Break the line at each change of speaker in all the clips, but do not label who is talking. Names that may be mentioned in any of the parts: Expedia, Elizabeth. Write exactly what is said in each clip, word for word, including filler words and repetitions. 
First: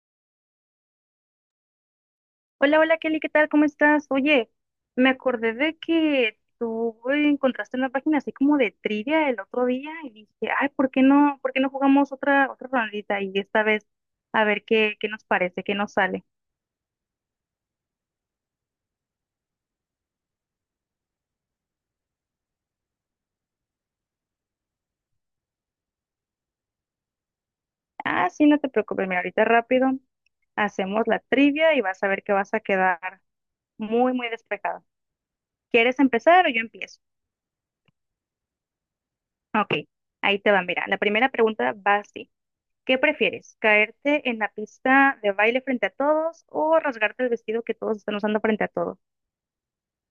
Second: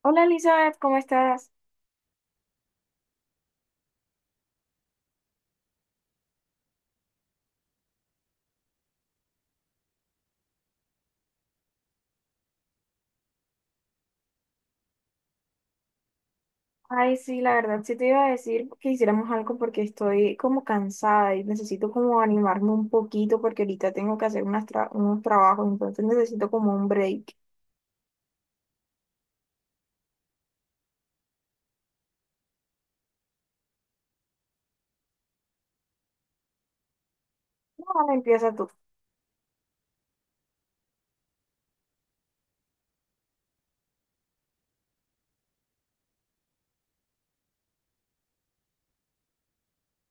Hola Elizabeth, ¿cómo estás?
Hola, hola Kelly, ¿qué tal? ¿Cómo estás? Oye, me acordé de que tú eh, encontraste una página así como de trivia el otro día y dije, ay, ¿por qué no, ¿por qué no jugamos otra, otra rondita? Y esta vez a ver qué, qué nos parece, qué nos sale.
Ay, sí, la verdad, sí te iba a decir que hiciéramos algo porque estoy como cansada y necesito como animarme un poquito porque ahorita tengo que hacer unas tra- unos trabajos, entonces necesito como un break.
Ah, sí, no te preocupes, mira, ahorita rápido hacemos la trivia y vas a ver que vas a quedar muy, muy despejada. ¿Quieres empezar o yo empiezo?
No, empieza tú.
Ok, ahí te va, mira, la primera pregunta va así. ¿Qué prefieres? ¿Caerte en la pista de baile frente a todos o rasgarte el vestido que todos están usando frente a todos?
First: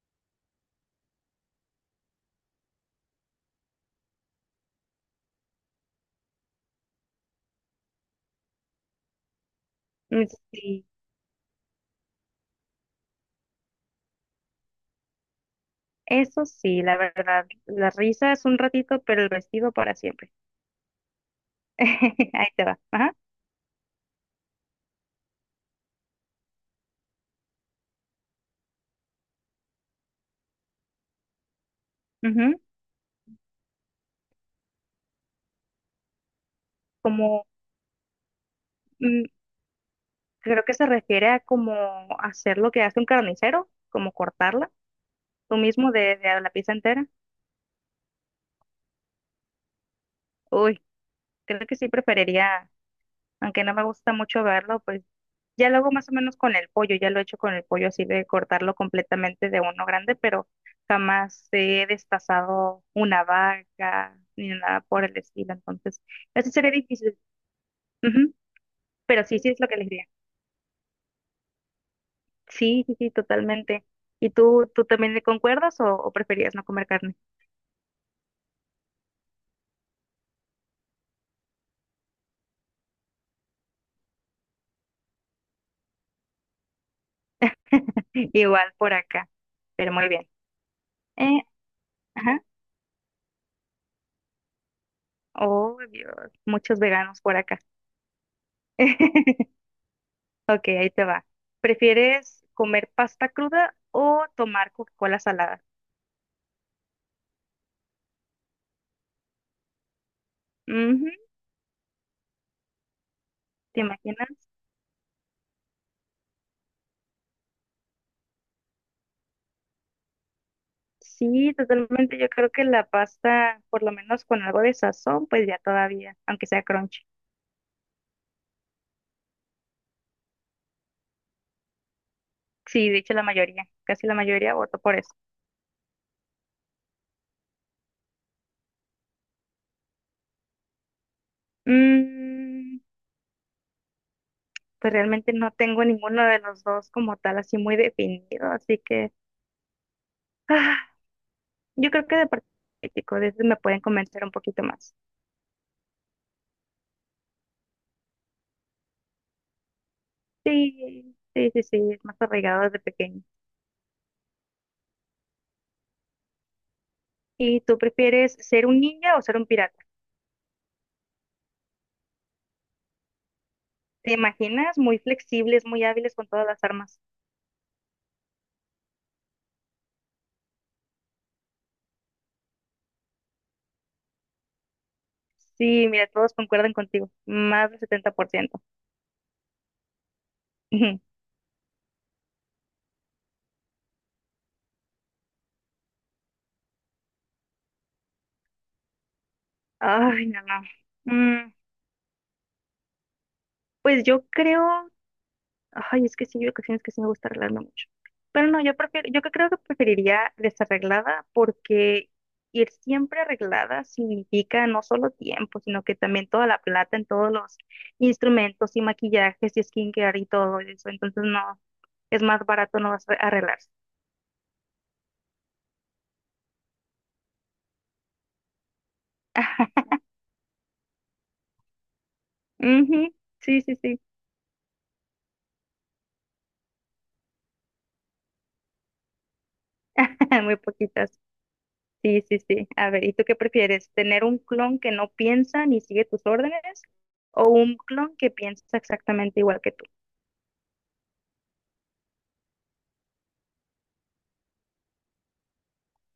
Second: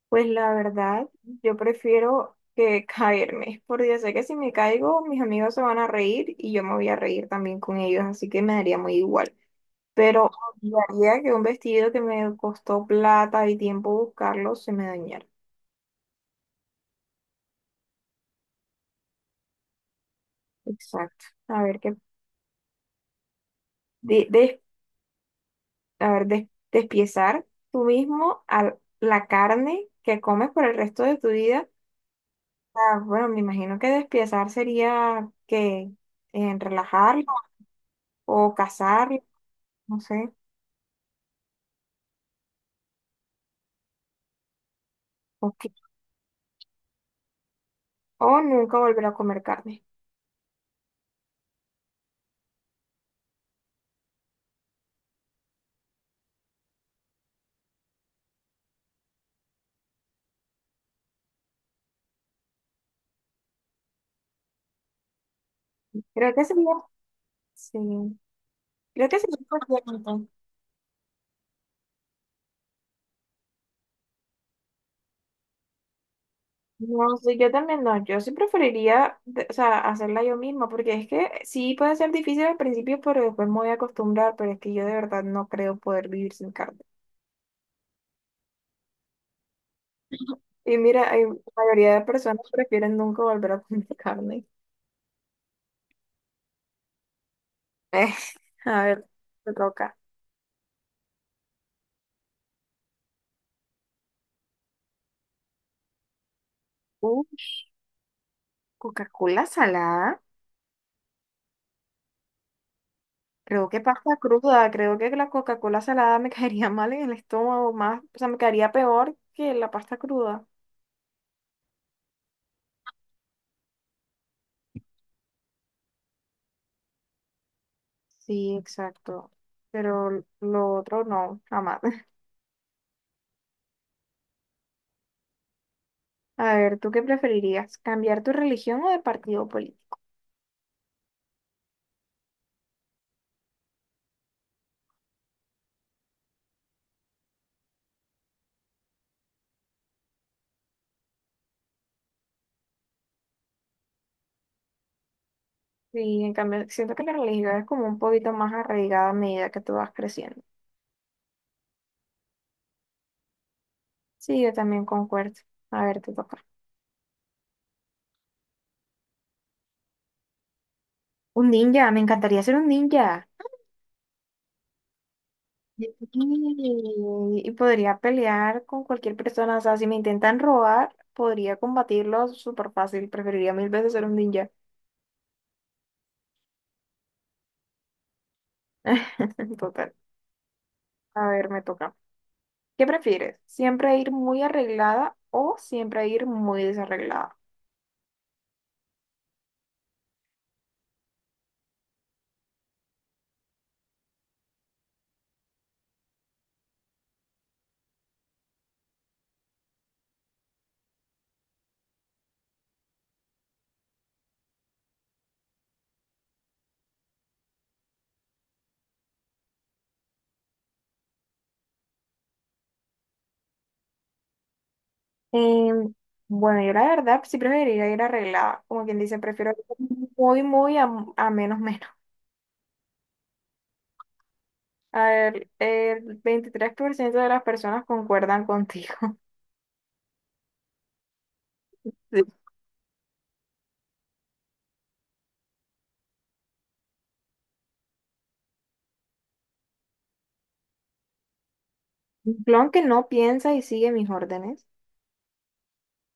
Pues la verdad, yo prefiero que caerme, porque sé que si me caigo, mis amigos se van a reír y yo me voy a reír también con ellos, así que me daría muy igual.
Mm,
Pero
sí,
odiaría que un vestido que me costó plata y tiempo buscarlo se me dañara.
eso sí, la verdad. La risa es un ratito, pero el vestido para siempre.
Exacto. A ver, que
Ahí te va. Ajá.
de, de- a ver, des- despiezar tú mismo a la carne que comes por el resto de tu vida.
Ujú.
Ah, bueno, me imagino que despiezar sería que en relajarlo
Como,
o cazarlo,
mm,
no sé,
creo que se refiere a como hacer lo que hace un carnicero, como cortarla,
o,
tú
que-
mismo de, de la pizza entera.
o nunca volver a comer carne.
Uy, creo que sí preferiría, aunque no me gusta mucho verlo, pues ya lo hago más o menos con el pollo, ya lo he hecho con el pollo así de cortarlo completamente de uno grande, pero jamás he destazado una vaca ni nada por el estilo, entonces
Creo que
eso
sería,
sería difícil.
sí,
Ujú.
creo que
Pero
sería
sí, sí es lo que les diría.
importante.
Sí, sí, sí, totalmente. ¿Y tú, tú también le concuerdas o, o preferías no comer
No,
carne?
sí, yo también no, yo sí preferiría, de- o sea, hacerla yo misma, porque es que sí puede ser difícil al principio, pero después me voy a acostumbrar, pero es que yo de verdad no creo poder vivir sin carne.
Igual por acá, pero muy bien.
Y mira, hay, la
Eh,
mayoría de
ajá.
personas prefieren nunca volver a comer carne.
Oh, Dios, muchos veganos por acá.
Eh, a ver, me toca.
Ok, ahí te va. ¿Prefieres comer pasta cruda o tomar Coca-Cola salada?
Uh, Coca-Cola salada,
Ujú.
creo que
¿Te
pasta
imaginas?
cruda, creo que la Coca-Cola salada me caería mal en el estómago, más, o sea, me caería peor que la pasta cruda.
Sí, totalmente. Yo creo que la pasta, por lo menos con algo de sazón, pues ya todavía, aunque sea crunchy.
Sí, exacto, pero lo otro no, jamás.
Sí, de hecho la mayoría, casi la mayoría votó por eso.
A ver, ¿tú qué preferirías? ¿Cambiar tu religión o de partido político?
Mm, pues realmente no tengo ninguno de los dos como tal así muy definido, así que ah, yo creo que de parte político, de eso me pueden convencer un poquito más.
Sí, en cambio, siento que la religión es como un poquito más arraigada a medida que tú vas creciendo.
Sí, sí, sí, sí, es más arraigado desde pequeño.
Sí, yo también concuerdo. A ver, te toca.
¿Y tú prefieres ser un ninja o ser un pirata?
Un ninja, me encantaría ser un ninja.
¿Te imaginas? Muy flexibles, muy
Y,
hábiles con todas las armas.
y podría pelear con cualquier persona. O sea, si me intentan robar, podría combatirlos súper fácil. Preferiría mil veces ser un ninja.
Sí, mira, todos concuerdan contigo. Más del setenta por ciento.
Total. A ver, me toca. ¿Qué prefieres? ¿Siempre ir muy arreglada o siempre ir muy desarreglada?
Ay, no, no. Mm, pues yo creo... Ay, es que sí, hay ocasiones que sí me gusta arreglarme mucho. Pero no, yo prefiero, yo creo que preferiría desarreglada porque ir siempre arreglada significa no solo tiempo, sino que también toda la plata en todos los instrumentos y maquillajes y skincare y todo eso. Entonces, no. Es más barato no vas a arreglarse.
Em, bueno, yo la verdad sí preferiría ir arreglada, como quien dice, prefiero
Ah,
ir muy, muy a, a menos, menos.
ujú, sí, sí, sí,
A ver, el veintitrés por ciento de las personas concuerdan contigo.
muy poquitas. Sí,
Sí.
sí, sí. A ver, ¿y tú qué prefieres? ¿Tener un clon que no piensa ni sigue tus órdenes o un clon que piensa exactamente igual que tú?
Un clon que no piensa y sigue mis órdenes,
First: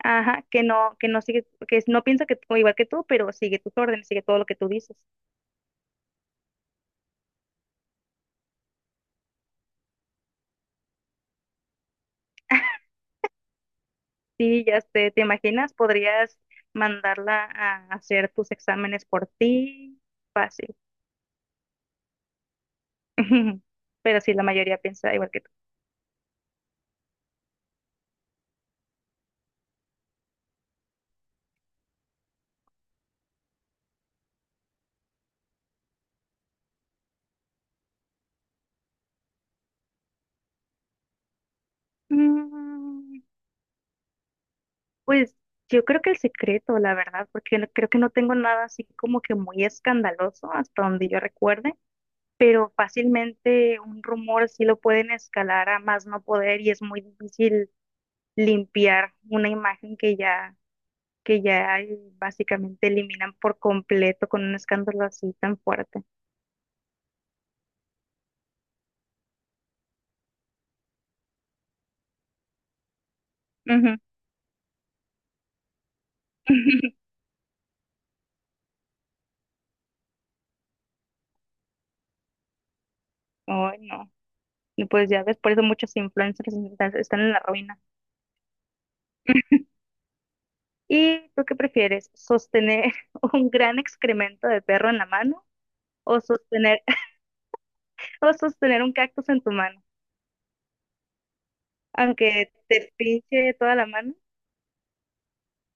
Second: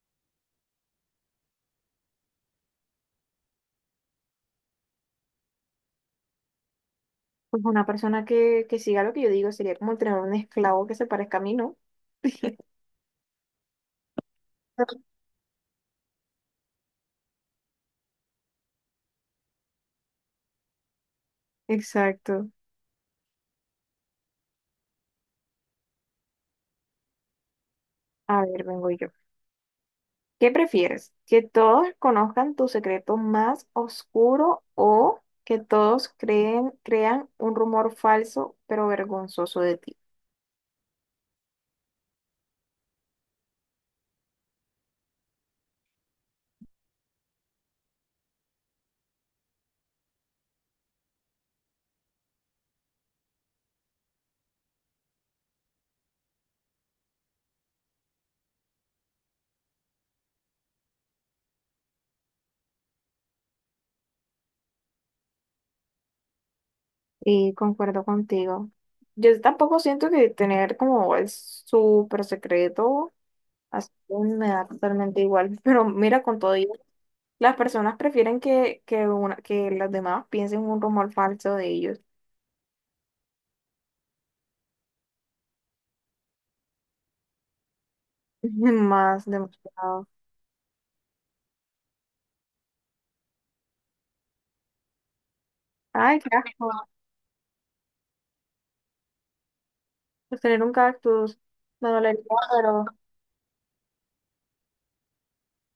Ajá, que no, que no sigue, que no piensa que tú- igual que tú, pero sigue tus órdenes, sigue todo lo que tú dices.
pues una persona que, que siga lo que yo digo sería como tener un esclavo que se parezca a mí, ¿no?
Sí, ya sé, ¿te imaginas? Podrías mandarla a hacer tus exámenes por ti. Fácil.
Exacto.
Pero sí, la mayoría piensa igual que tú.
A ver, vengo yo. ¿Qué prefieres? ¿Que todos conozcan tu secreto más oscuro o que todos creen, crean un rumor falso pero vergonzoso de ti?
Mm, pues yo creo que el secreto, la verdad, porque no- creo que no tengo nada así como que muy escandaloso hasta donde yo recuerde, pero fácilmente un rumor sí lo pueden escalar a más no poder y es muy difícil limpiar una imagen que ya, que ya eh, básicamente eliminan por completo con un escándalo así tan fuerte.
Y concuerdo contigo. Yo tampoco siento que tener como el súper secreto así
Ujú.
me da totalmente igual. Pero mira, con todo ello, las personas prefieren que, que, una, que las demás piensen un rumor falso de ellos.
Ay, no. Y pues ya ves, por eso muchos influencers están están en la ruina.
Más demostrado.
¿Y tú qué prefieres? ¿Sostener un gran excremento de perro en la mano
Ay,
o
qué
sostener,
asco.
o sostener un cactus en tu mano?
Pues tener un cactus. Me dolería,
Aunque
pero.
te pinche toda la mano.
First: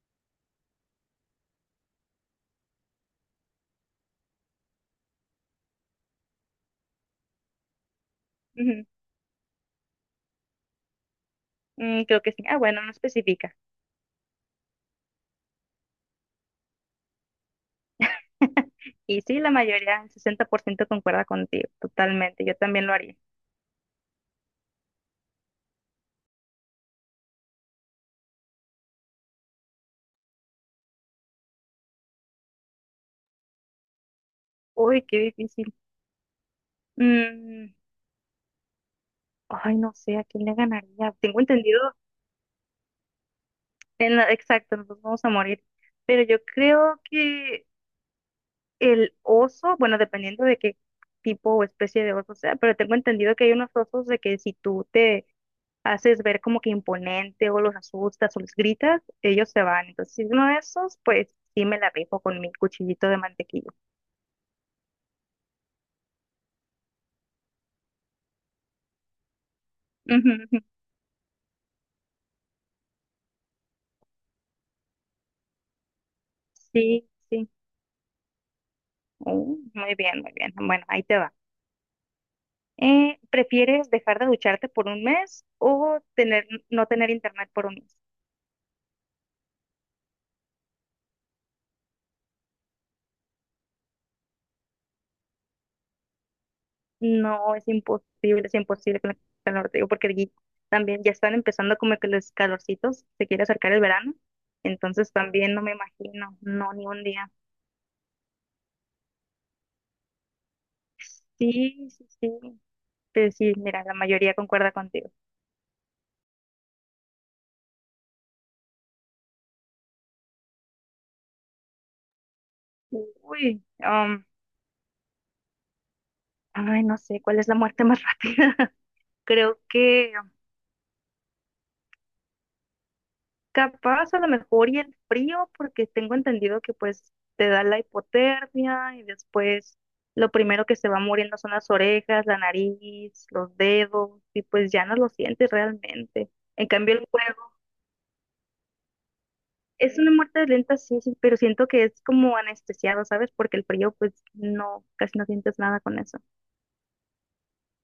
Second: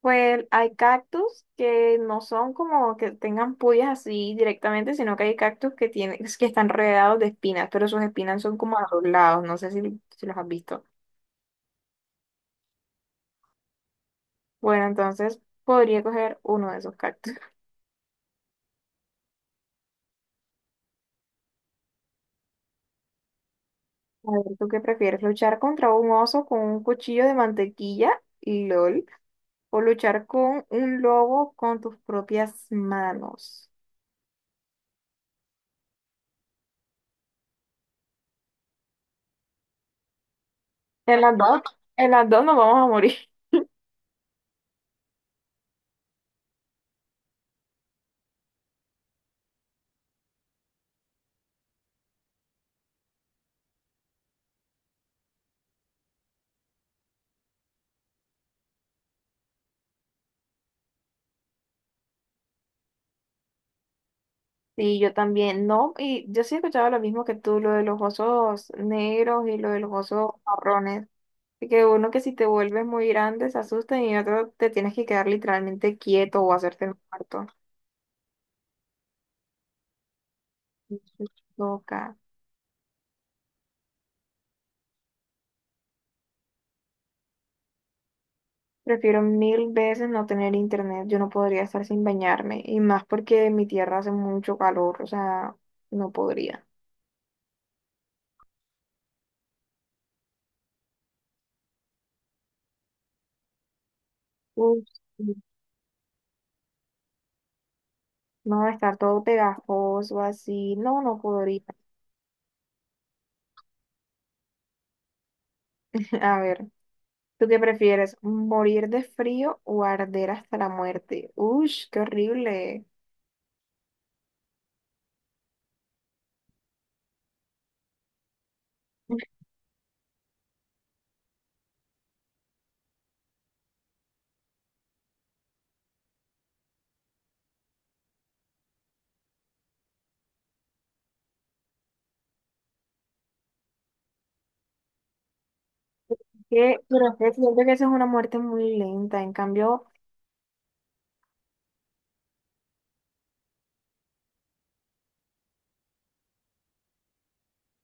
Pues hay cactus que no son como que tengan puyas así directamente, sino que hay cactus que tienen, que están rodeados de espinas, pero sus espinas son como
Ujú.
a los lados, no sé si, si los has visto.
Mm, creo que sí. Ah, bueno, no especifica.
Bueno, entonces podría coger uno de esos cactus.
Y sí, la mayoría, el sesenta por ciento concuerda contigo, totalmente. Yo también lo haría.
A ver, ¿tú qué prefieres? ¿Luchar contra un oso con un cuchillo de mantequilla? L O L. ¿O luchar con un lobo con tus propias manos?
Uy, qué difícil. Mm, ay, no sé, ¿a quién le ganaría?
En las
Tengo
dos,
entendido,
en las dos nos vamos a morir.
en la- exacto, nos vamos a morir. Pero yo creo que el oso, bueno, dependiendo de qué tipo o especie de oso sea, pero tengo entendido que hay unos osos de que si tú te haces ver como que imponente o los asustas o les gritas, ellos se van. Entonces, si uno de esos, pues sí me la rifo con mi cuchillito de mantequilla.
Sí, yo también, no, y yo sí he escuchado lo mismo que tú, lo de los osos negros y lo de los
Ujú,
osos
ujú.
marrones. Así que uno que si te vuelves muy grande se asusta y otro te tienes que quedar literalmente quieto o hacerte el
Sí,
muerto.
sí. Uh, muy bien, muy bien. Bueno, ahí te
Eso
va.
toca.
Eh, ¿prefieres dejar de ducharte por un mes o tener, no tener internet por un mes?
Prefiero mil veces no tener internet, yo no podría estar sin bañarme, y más porque en mi tierra hace mucho calor, o sea, no podría.
No, es imposible, es imposible con el calor, te digo, porque aquí también ya están empezando como que los calorcitos, se quiere acercar el verano,
Uf,
entonces
sí.
también no me imagino, no, ni un día.
No, estar todo pegajoso así, no, no
Sí,
podría.
sí, sí, pues sí, mira, la mayoría concuerda contigo.
A ver. ¿Tú qué prefieres? ¿Morir de frío o arder hasta la muerte? Ush, qué horrible.
Uy, um, ay, no sé, ¿cuál es la muerte más rápida? Creo que capaz a lo mejor y el frío, porque tengo entendido que pues te da la hipotermia y después lo primero que se va muriendo son las orejas, la nariz, los dedos y pues ya no lo sientes realmente. En
¿Qué?
cambio el
Pero es que
fuego
siento que esa es una muerte muy lenta. En cambio,
es una muerte lenta, sí, sí, pero siento que es como anestesiado, ¿sabes? Porque el frío pues no, casi no sientes nada con eso.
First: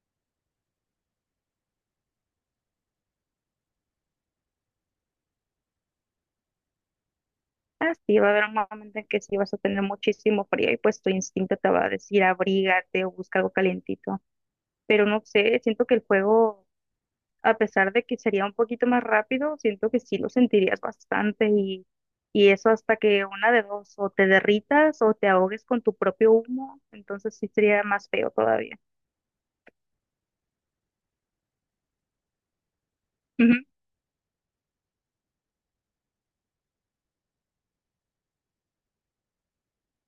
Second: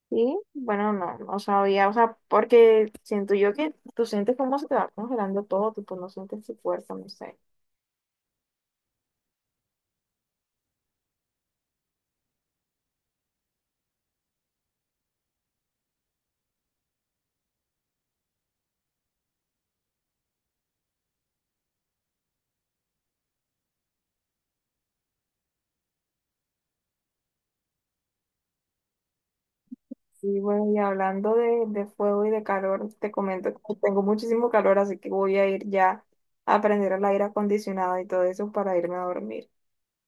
sí, bueno, no, no sabía. O sea, porque siento yo que tú sientes cómo se te va congelando todo, tipo, no sientes tu cuerpo, no sé.
Ah, sí, va a haber un momento en que sí vas a tener muchísimo frío y pues tu instinto te va a decir abrígate o busca algo calientito. Pero no sé, siento que el fuego a pesar de que sería un poquito más rápido, siento que sí lo sentirías bastante y, y eso hasta que una de dos, o te derritas o te ahogues con tu propio humo, entonces sí sería más feo todavía.
Sí, bueno, y hablando de, de fuego y de calor, te comento
Ujú.
que tengo muchísimo calor, así que voy a ir ya a prender el aire acondicionado y todo eso para irme a dormir.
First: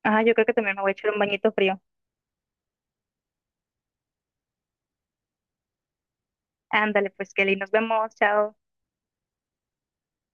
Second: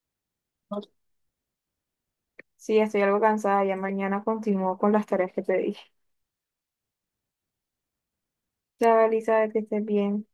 Ah, yo creo que también me voy a echar un bañito frío.
Sí, estoy algo cansada. Ya mañana continúo con las tareas que te dije.
Ándale, pues Kelly, nos vemos, chao.
Chao, Elizabeth, que estés bien.